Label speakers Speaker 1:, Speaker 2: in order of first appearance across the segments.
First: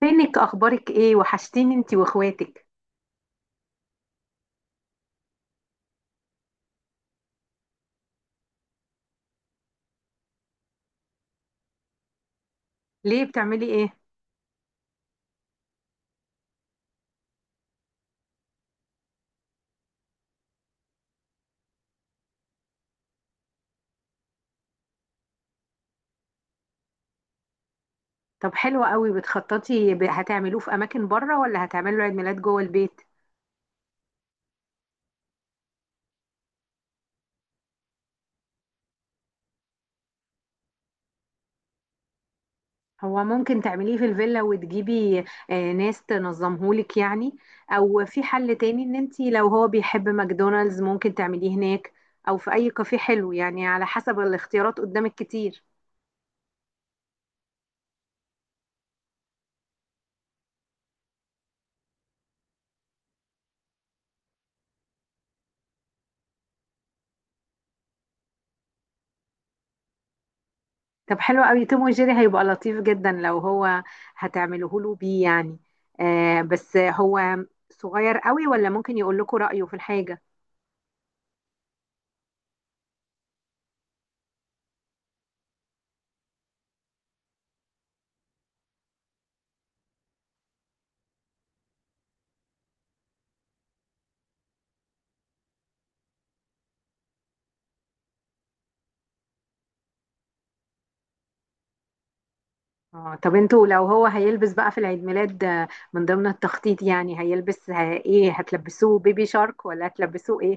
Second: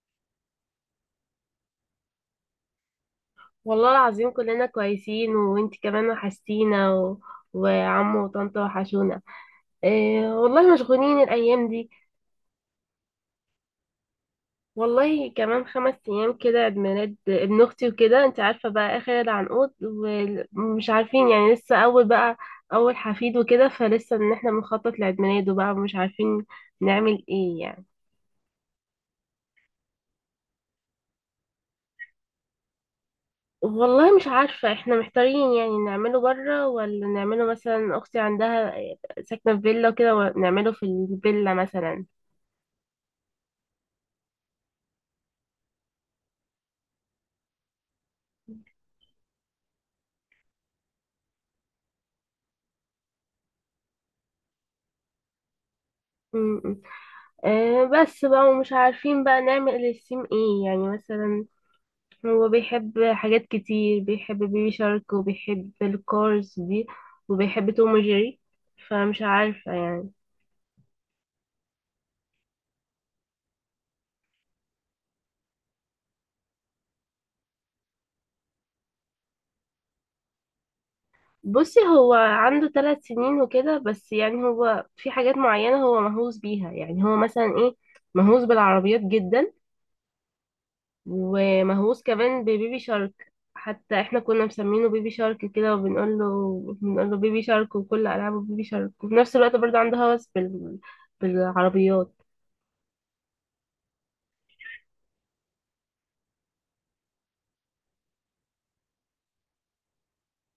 Speaker 1: فينك، اخبارك ايه؟ وحشتيني انتي واخواتك.
Speaker 2: والله العظيم كلنا كويسين وانت كمان وحشتينا وعمو وطنطا وحشونا. إيه والله مشغولين الأيام دي.
Speaker 1: ليه؟ بتعملي ايه؟
Speaker 2: والله كمان 5 أيام كده عيد ميلاد ابن أختي وكده، انت عارفة بقى آخر العنقود، ومش عارفين يعني لسه أول بقى. أول حفيد وكده، فلسه إن احنا بنخطط لعيد ميلاده بقى ومش عارفين نعمل ايه يعني.
Speaker 1: طب حلو قوي، بتخططي. هتعملوه في اماكن بره ولا هتعملوا عيد ميلاد جوه البيت؟
Speaker 2: والله مش عارفة، احنا محتارين يعني نعمله بره ولا نعمله، مثلا أختي عندها ساكنة في فيلا وكده، ونعمله في الفيلا مثلا.
Speaker 1: هو ممكن تعمليه في الفيلا وتجيبي ناس تنظمهولك يعني. او في حل تاني، ان انتي لو هو بيحب ماكدونالدز ممكن تعمليه هناك. او في اي كافيه حلو، يعني على حسب الاختيارات قدامك كتير.
Speaker 2: م-م. آه، بس بقى ومش عارفين بقى نعمل للسيم ايه يعني، مثلا هو بيحب حاجات كتير، بيحب بيبي شارك وبيحب الكارز دي وبيحب توم وجيري، فمش عارفة يعني.
Speaker 1: طب حلو قوي، توم وجيري هيبقى لطيف جدا لو هو هتعمله له بيه يعني. آه، بس هو صغير قوي، ولا ممكن يقول لكم رأيه في الحاجة؟
Speaker 2: بصي، هو عنده 3 سنين وكده، بس يعني هو في حاجات معينة هو مهووس بيها، يعني هو مثلا ايه، مهووس بالعربيات جدا، ومهووس كمان ببيبي شارك، حتى احنا كنا مسمينه بيبي شارك كده وبنقول له، بنقول له بيبي شارك، وكل العابه بيبي شارك، وفي نفس الوقت برضه عنده هوس بالعربيات.
Speaker 1: اه طب انتوا لو هو هيلبس بقى في العيد ميلاد، من ضمن التخطيط يعني هيلبس، ايه هتلبسوه بيبي شارك ولا هتلبسوه ايه؟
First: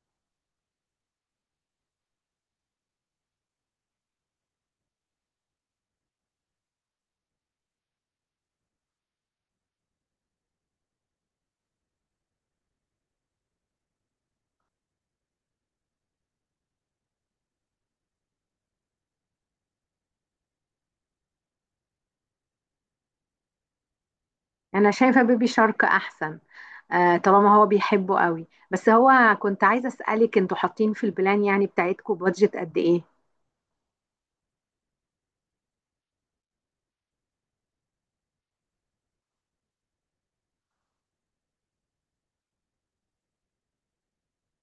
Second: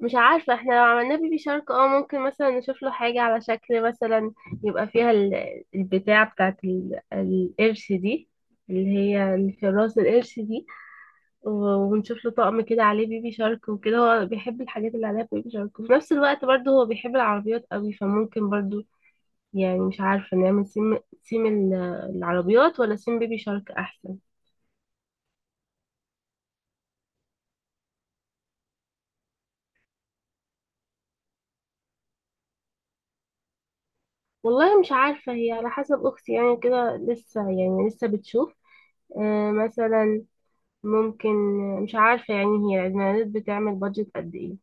Speaker 2: مش عارفه احنا لو عملنا بيبي شارك، اه ممكن مثلا نشوف له حاجه على شكل، مثلا يبقى فيها البتاع بتاعت القرش دي، اللي هي اللي في راس القرش دي، ونشوف له طقم كده عليه بيبي شارك وكده. هو بيحب الحاجات اللي عليها بيبي شارك، وفي نفس الوقت برضه هو بيحب العربيات قوي، فممكن برضه يعني مش عارفة نعمل سيم العربيات ولا سيم بيبي شارك أحسن.
Speaker 1: انا شايفة بيبي شارك احسن. آه، طالما هو بيحبه قوي. بس هو، كنت عايزة اسألك، انتوا حاطين في البلان يعني بتاعتكم بادجت قد ايه؟
Speaker 2: والله مش عارفة، هي على حسب أختي يعني، كده لسه يعني لسه بتشوف. آه، مثلا ممكن، مش عارفة يعني. هي الإعلانات بتعمل بادجت قد إيه؟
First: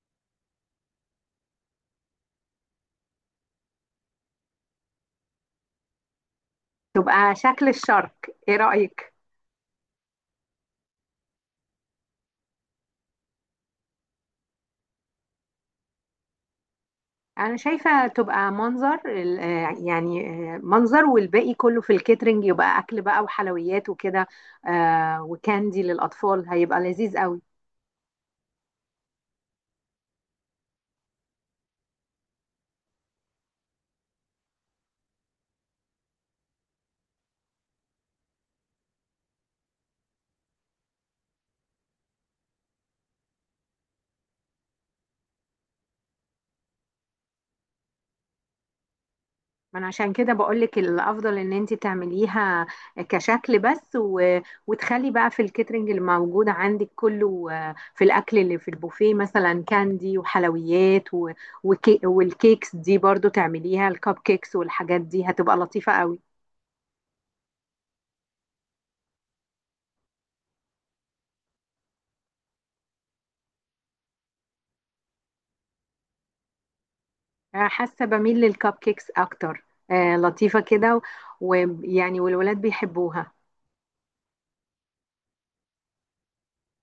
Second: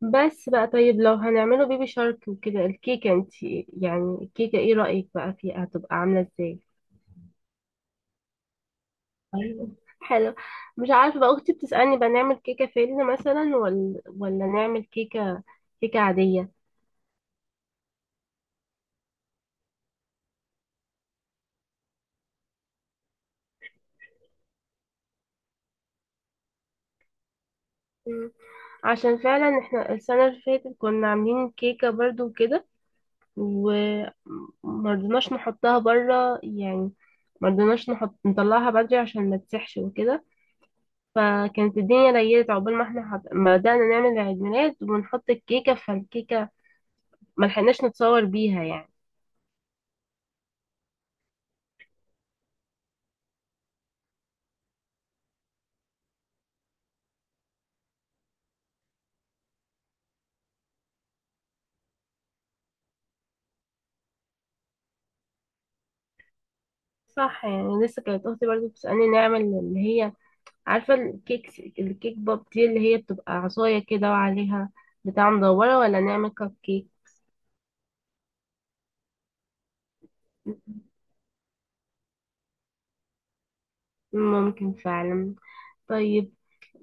Speaker 2: بس بقى، طيب لو هنعمله بيبي شارك وكده، الكيكة انت يعني، الكيكة ايه رأيك بقى فيها، هتبقى عاملة ازاي؟
Speaker 1: تبقى شكل الشارك، ايه رأيك؟
Speaker 2: ايوه، حلو. مش عارفة بقى أختي بتسألني بقى نعمل كيكة فيلم مثلا، ولا نعمل كيكة عادية.
Speaker 1: انا شايفة تبقى منظر يعني، منظر والباقي كله في الكيترينج، يبقى اكل بقى وحلويات وكده. وكاندي للاطفال هيبقى لذيذ قوي.
Speaker 2: عشان فعلا احنا السنة اللي فاتت كنا عاملين كيكة برضو وكده، ومرضناش نحطها برا يعني، مرضناش نحط، نطلعها بدري عشان ما تسحش وكده، فكانت الدنيا ليلت عقبال ما احنا ما بدأنا نعمل عيد ميلاد ونحط الكيكة، فالكيكة ما لحقناش نتصور بيها يعني.
Speaker 1: ما انا عشان كده بقولك، الافضل ان انت تعمليها كشكل بس، وتخلي بقى في الكيترينج اللي موجود عندك كله، في الاكل اللي في البوفيه مثلا كاندي وحلويات، والكيكس دي برضو تعمليها الكب كيكس والحاجات دي هتبقى لطيفة قوي.
Speaker 2: صح يعني، لسه كانت اختي برضو بتسألني نعمل اللي هي عارفة الكيك، الكيك بوب دي اللي هي بتبقى عصاية كده وعليها بتاع مدورة، ولا نعمل كب كيك.
Speaker 1: حاسه بميل للكب كيكس اكتر. لطيفه كده، ويعني والولاد بيحبوها.
Speaker 2: ممكن فعلا. طيب،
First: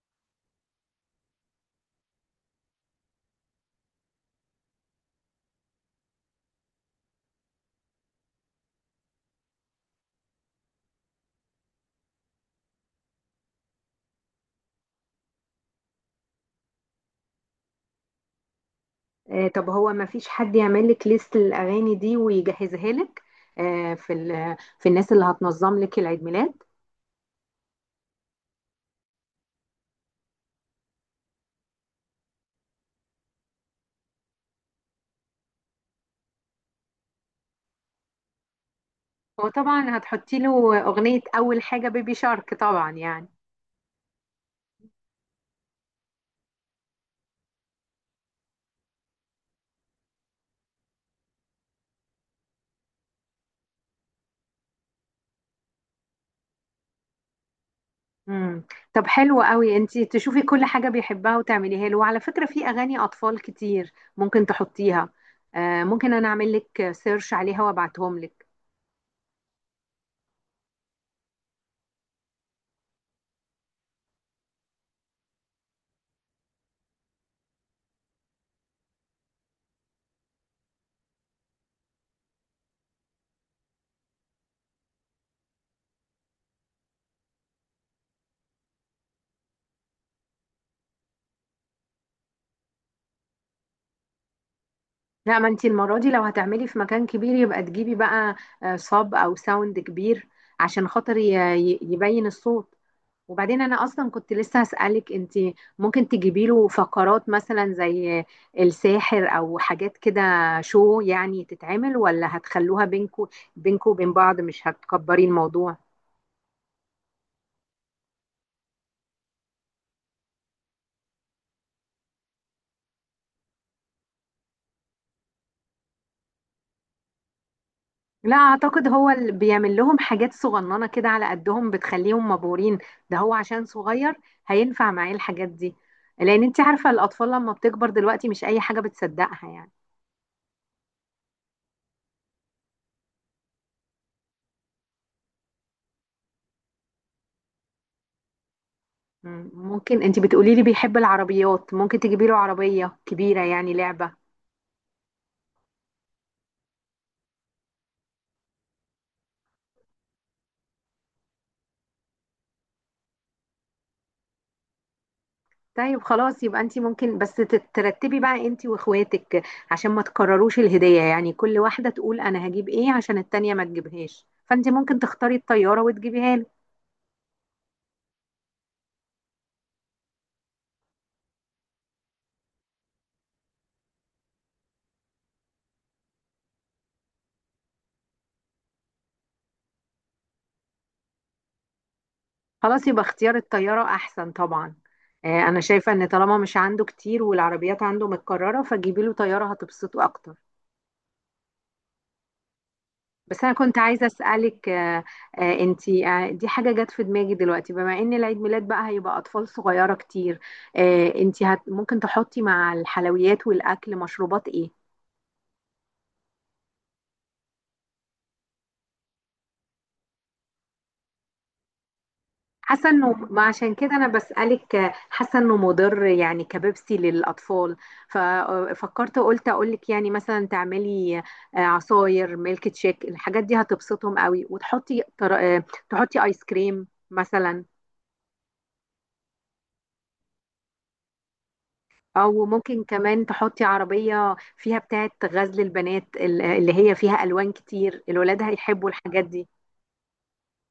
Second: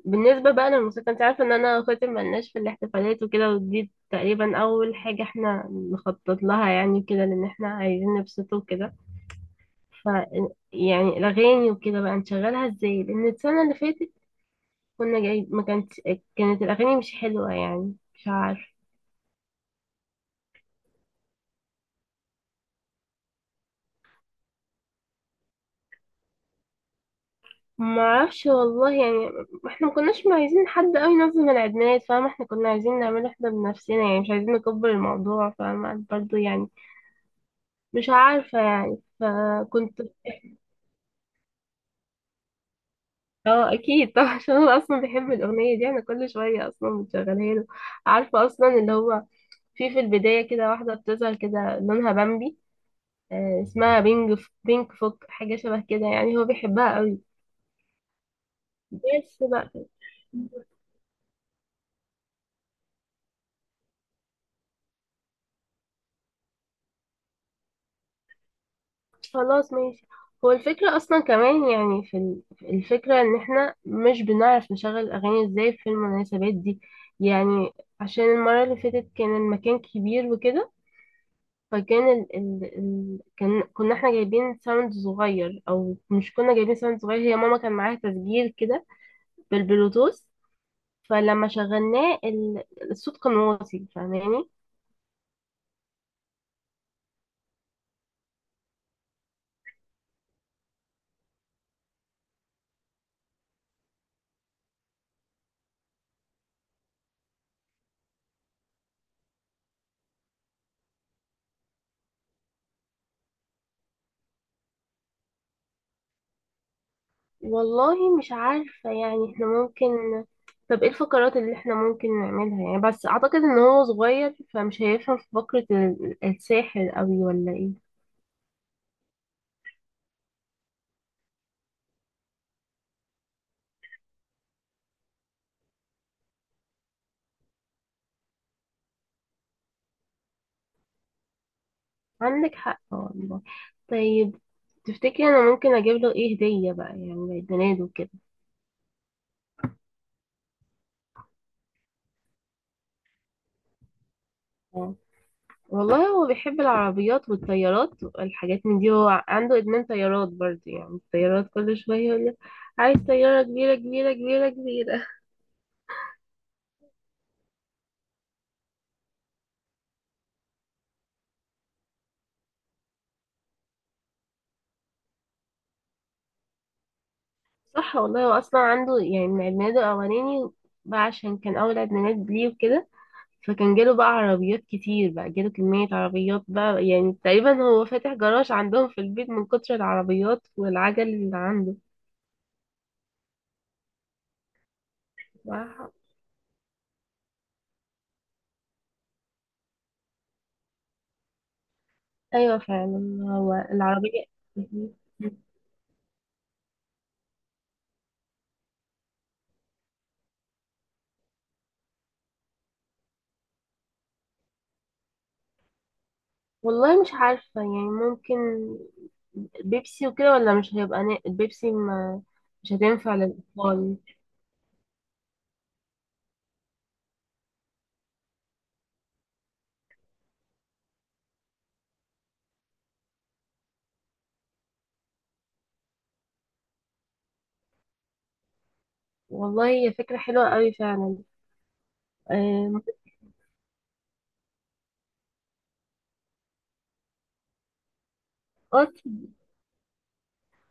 Speaker 2: بالنسبة بقى للموسيقى، انت عارفة ان انا اخواتي ملناش في الاحتفالات وكده، ودي تقريبا اول حاجة احنا نخطط لها يعني كده، لان احنا عايزين نبسطه وكده. ف يعني الاغاني وكده بقى نشغلها ازاي، لان السنة اللي فاتت كنا جاي، ما كانت، كانت الاغاني مش حلوة يعني مش عارفة.
Speaker 1: طب هو ما فيش حد يعمل لك ليست الاغاني دي ويجهزها لك؟ في الناس اللي هتنظم لك العيد ميلاد.
Speaker 2: ما اعرفش والله يعني، احنا ما كناش عايزين حد قوي ينظم العيدميلاد، فاهمة، احنا كنا عايزين نعمله احنا بنفسنا يعني، مش عايزين نكبر الموضوع فاهمة برضه يعني، مش عارفة يعني
Speaker 1: هو طبعا
Speaker 2: فكنت.
Speaker 1: هتحطي له اغنيه اول حاجه بيبي شارك طبعا يعني.
Speaker 2: اه اكيد طبعا عشان انا اصلا بحب الاغنيه دي، انا كل شويه اصلا بشغلها له. عارفه اصلا اللي هو، في البدايه كده واحده بتظهر كده لونها بامبي، آه اسمها بينج، بينك فوك حاجه شبه كده يعني، هو بيحبها قوي.
Speaker 1: امم. طب حلو
Speaker 2: بس
Speaker 1: قوي،
Speaker 2: بقى.
Speaker 1: انت تشوفي كل حاجه بيحبها وتعمليها له، وعلى فكره في اغاني اطفال كتير ممكن تحطيها. ممكن انا اعمل لك سيرش عليها وابعتهم لك.
Speaker 2: خلاص ماشي. هو الفكره اصلا كمان يعني، في الفكره ان احنا مش بنعرف نشغل الاغاني ازاي في المناسبات دي يعني، عشان المره اللي فاتت كان المكان كبير وكده، فكان كان كنا احنا جايبين ساوند صغير، او مش كنا جايبين ساوند صغير، هي ماما كان معاها تسجيل كده بالبلوتوث، فلما شغلناه الصوت كان واطي فاهماني.
Speaker 1: لا، ما انتي المرة دي لو هتعملي في مكان كبير يبقى تجيبي بقى صاب او ساوند كبير عشان خاطر يبين الصوت. وبعدين انا اصلا كنت لسه هسألك، انتي ممكن تجيبي له فقرات مثلا زي الساحر او حاجات كده شو يعني تتعمل، ولا هتخلوها بينكو؟ بينكو وبين بعض مش هتكبري الموضوع؟
Speaker 2: والله مش عارفة يعني، احنا ممكن. طب ايه الفقرات اللي احنا ممكن نعملها يعني؟ بس اعتقد ان هو صغير فمش هيفهم في فقرة الساحر قوي ولا ايه.
Speaker 1: لا، اعتقد هو اللي بيعمل لهم حاجات صغننه كده على قدهم بتخليهم مبهورين. ده هو عشان صغير هينفع معاه الحاجات دي. لان انت عارفه الاطفال لما بتكبر دلوقتي مش اي حاجه بتصدقها يعني.
Speaker 2: عندك حق والله. طيب، تفتكري انا ممكن اجيب له ايه هدية بقى يعني عيد ميلاده كده؟
Speaker 1: ممكن. انت بتقولي لي بيحب العربيات، ممكن تجيبي له عربيه كبيره يعني لعبه.
Speaker 2: والله هو بيحب العربيات والطيارات والحاجات من دي، هو عنده إدمان طيارات برضه يعني، الطيارات كل شوية يقول لي عايز طيارة كبيرة كبيرة كبيرة كبيرة.
Speaker 1: طيب خلاص، يبقى انت ممكن بس ترتبي بقى انت واخواتك، عشان ما تكرروش الهديه يعني. كل واحده تقول انا هجيب ايه عشان التانيه ما تجيبهاش، فانت ممكن تختاري الطياره وتجيبيها له.
Speaker 2: صح والله، هو أصلا عنده يعني من إدمانه الأولاني بقى، عشان كان أول إدمانات ليه وكده، فكان جاله بقى عربيات كتير، بقى جاله كمية عربيات بقى يعني، تقريبا هو فاتح جراج عندهم في البيت من كتر العربيات والعجل اللي عنده.
Speaker 1: خلاص يبقى اختيار الطيارة أحسن طبعا. أنا شايفة
Speaker 2: صح؟
Speaker 1: إن طالما مش عنده كتير والعربيات عنده متكررة فجيبي له طيارة هتبسطه أكتر.
Speaker 2: أيوة، فعلا
Speaker 1: بس أنا
Speaker 2: هو
Speaker 1: كنت عايزة
Speaker 2: العربية.
Speaker 1: أسألك، آه، آه، أنتي آه، دي حاجة جت في دماغي دلوقتي، بما إن العيد ميلاد بقى هيبقى أطفال صغيرة كتير. أنتي ممكن تحطي مع الحلويات والأكل مشروبات إيه؟
Speaker 2: والله مش عارفة يعني، ممكن بيبسي وكده، ولا مش هيبقى البيبسي ما، مش
Speaker 1: حاسه انه
Speaker 2: هتنفع
Speaker 1: ما، عشان كده
Speaker 2: للأطفال.
Speaker 1: انا بسالك، حاسه انه مضر يعني كبيبسي للاطفال. ففكرت قلت اقول لك يعني مثلا تعملي عصاير، ميلك شيك، الحاجات دي هتبسطهم قوي. وتحطي تر- تحطي ايس كريم مثلا.
Speaker 2: والله هي فكرة حلوة قوي فعلا.
Speaker 1: او
Speaker 2: اه،
Speaker 1: ممكن كمان تحطي عربيه فيها بتاعه غزل البنات اللي هي فيها الوان كتير، الولاد هيحبوا
Speaker 2: اه،
Speaker 1: الحاجات دي.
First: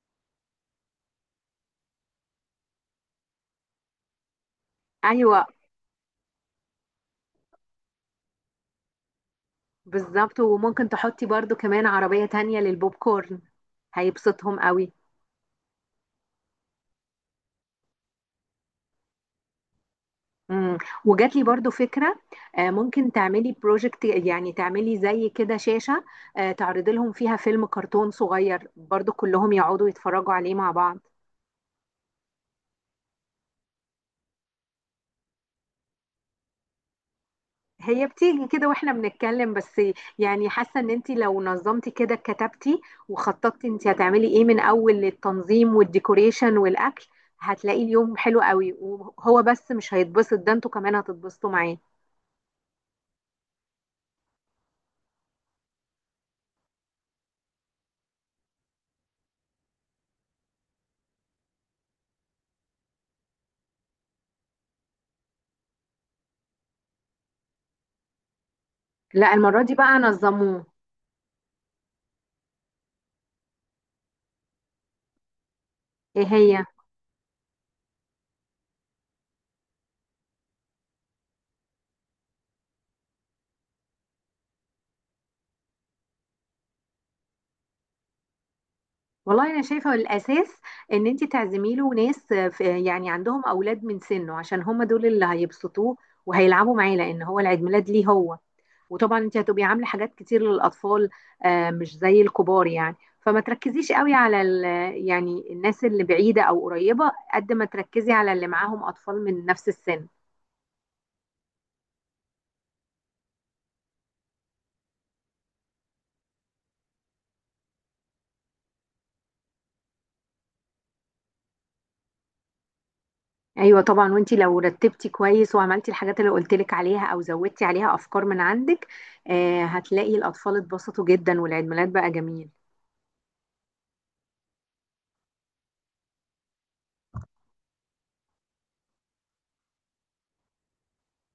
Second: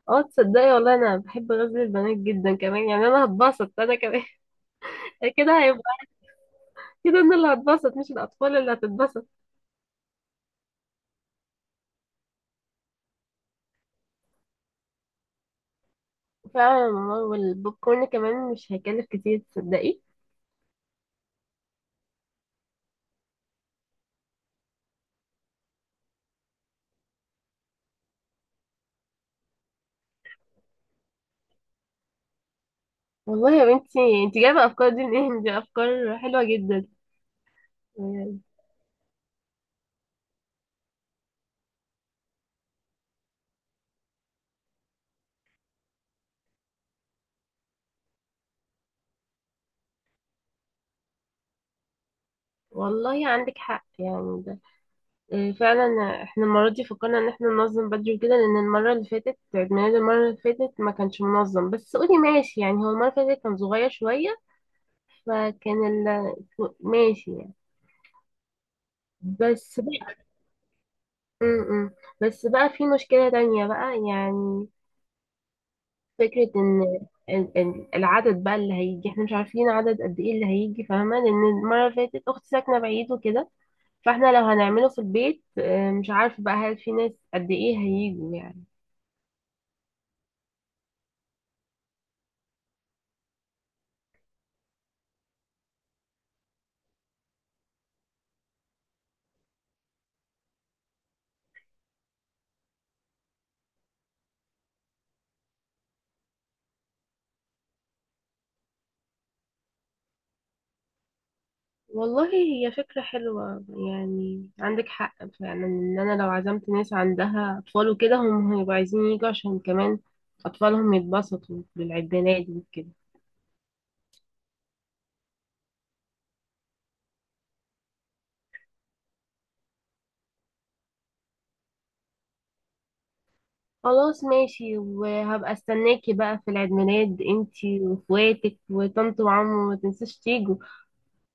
Speaker 2: آه، تصدقي والله انا بحب غزل البنات جدا كمان يعني، انا هتبسط انا كمان.
Speaker 1: ايوه،
Speaker 2: كده هيبقى، كده انا اللي هتبسط مش الاطفال اللي هتتبسط.
Speaker 1: بالظبط. وممكن تحطي برضو كمان عربيه تانية للبوب كورن، هيبسطهم قوي.
Speaker 2: فعلا والله، والبوب كورن كمان مش هيكلف كتير تصدقي.
Speaker 1: مم. وجات لي برضو فكرة. ممكن تعملي بروجكت، يعني تعملي زي كده شاشة. تعرضي لهم فيها فيلم كرتون صغير برضو كلهم يقعدوا يتفرجوا عليه مع بعض.
Speaker 2: والله يا بنتي، انت جايبه افكار دي منين، دي افكار حلوه جدا.
Speaker 1: هي
Speaker 2: آه،
Speaker 1: بتيجي كده واحنا بنتكلم بس. يعني حاسة ان انت لو نظمتي كده، كتبتي وخططتي انت هتعملي ايه من اول، للتنظيم والديكوريشن والاكل، هتلاقي اليوم حلو قوي، وهو بس مش هيتبسط، ده انتوا كمان هتتبسطوا معاه.
Speaker 2: والله عندك حق يعني ده، إيه، فعلا احنا المرة دي فكرنا ان احنا ننظم بدري كده، لان المرة اللي فاتت عيد ميلاد المرة اللي فاتت ما كانش منظم، بس قولي ماشي يعني، هو المرة اللي فاتت كان صغير شوية، فكان ماشي يعني.
Speaker 1: لا، المرة دي
Speaker 2: بس
Speaker 1: بقى
Speaker 2: بقى
Speaker 1: نظموه.
Speaker 2: م -م. بس بقى في مشكلة تانية بقى يعني.
Speaker 1: ايه
Speaker 2: فكرة
Speaker 1: هي؟
Speaker 2: ان العدد بقى اللي هيجي، احنا مش عارفين عدد قد ايه اللي هيجي فاهمة، لان المرة اللي فاتت اختي ساكنة بعيد وكده، فاحنا لو هنعمله في البيت آه، مش عارفة بقى هل في ناس قد ايه هيجوا يعني.
Speaker 1: والله انا شايفه الاساس ان انت تعزمي له ناس يعني عندهم اولاد من سنه، عشان هم دول اللي هيبسطوه وهيلعبوا معاه، لان هو العيد ميلاد ليه هو. وطبعا انت هتبقي عامله حاجات كتير للاطفال، مش زي الكبار يعني. فما تركزيش قوي على يعني الناس اللي بعيده او قريبه، قد ما تركزي على اللي معاهم اطفال من نفس السن.
Speaker 2: والله هي فكرة حلوة يعني عندك حق فعلا، ان انا لو عزمت ناس عندها اطفال وكده، هم هيبقوا عايزين يجوا عشان كمان اطفالهم يتبسطوا بالعيد ميلاد وكده.
Speaker 1: ايوه طبعا، وانت لو رتبتي كويس وعملتي الحاجات اللي قلت لك عليها او زودتي عليها افكار من عندك، هتلاقي الاطفال اتبسطوا جدا والعيد ميلاد بقى جميل.
Speaker 2: خلاص ماشي، وهبقى استناكي بقى في العيد ميلاد انتي واخواتك وطنط وعمو، ما تنساش تيجوا.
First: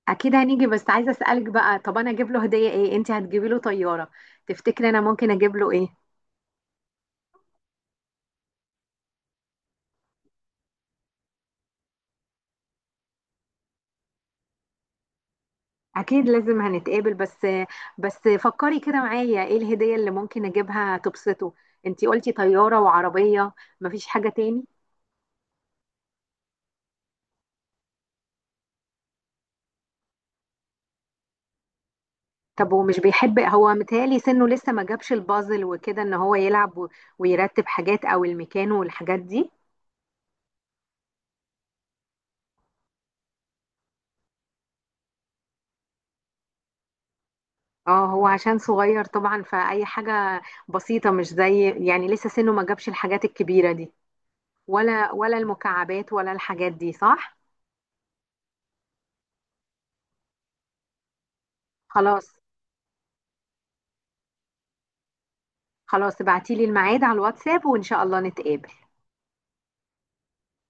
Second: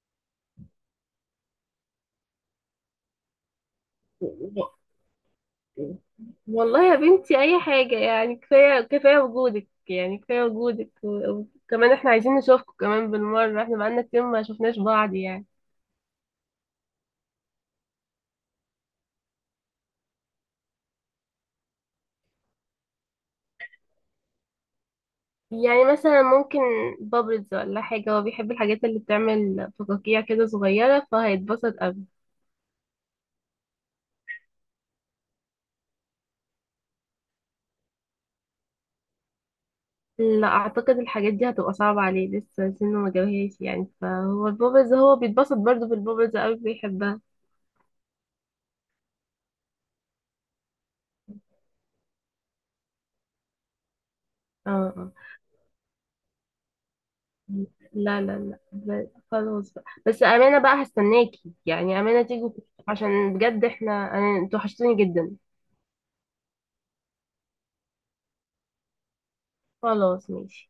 Speaker 1: اكيد هنيجي، بس عايزه اسالك بقى، طب انا اجيب له هديه ايه؟ انت هتجيبي له طياره، تفتكري انا ممكن اجيب له ايه؟
Speaker 2: والله يا بنتي اي حاجة يعني، كفاية كفاية وجودك يعني، كفاية وجودك وكمان احنا عايزين نشوفكم كمان بالمرة، احنا بقالنا كتير ما شفناش بعض يعني.
Speaker 1: اكيد لازم هنتقابل. بس بس فكري كده معايا، ايه الهديه اللي ممكن اجيبها تبسطه؟ انت قلتي طياره وعربيه، مفيش حاجه تاني؟
Speaker 2: يعني مثلا ممكن بابلز ولا حاجة، هو بيحب الحاجات اللي بتعمل فقاقيع كده صغيرة، فهيتبسط أوي.
Speaker 1: طب هو مش بيحب، هو متهيألي سنه لسه ما جابش البازل وكده، ان هو يلعب ويرتب حاجات او المكان والحاجات دي.
Speaker 2: لا أعتقد الحاجات دي هتبقى صعبة عليه، لسه سنه ما جابهاش يعني، فهو البابلز هو بيتبسط برضه بالبابلز أوي بيحبها.
Speaker 1: اه، هو عشان صغير طبعا، فأي حاجة بسيطة. مش زي يعني لسه سنه ما جابش الحاجات الكبيرة دي،
Speaker 2: اه اه،
Speaker 1: ولا المكعبات ولا الحاجات دي، صح؟
Speaker 2: لا لا لا خلاص بقى، بس أمانة بقى هستناكي يعني، أمانة
Speaker 1: خلاص
Speaker 2: تيجي. عشان بجد احنا، أنا انتوا وحشتوني جدا.
Speaker 1: خلاص، ابعتيلي الميعاد على الواتساب وإن شاء الله نتقابل.
Speaker 2: خلاص ماشي.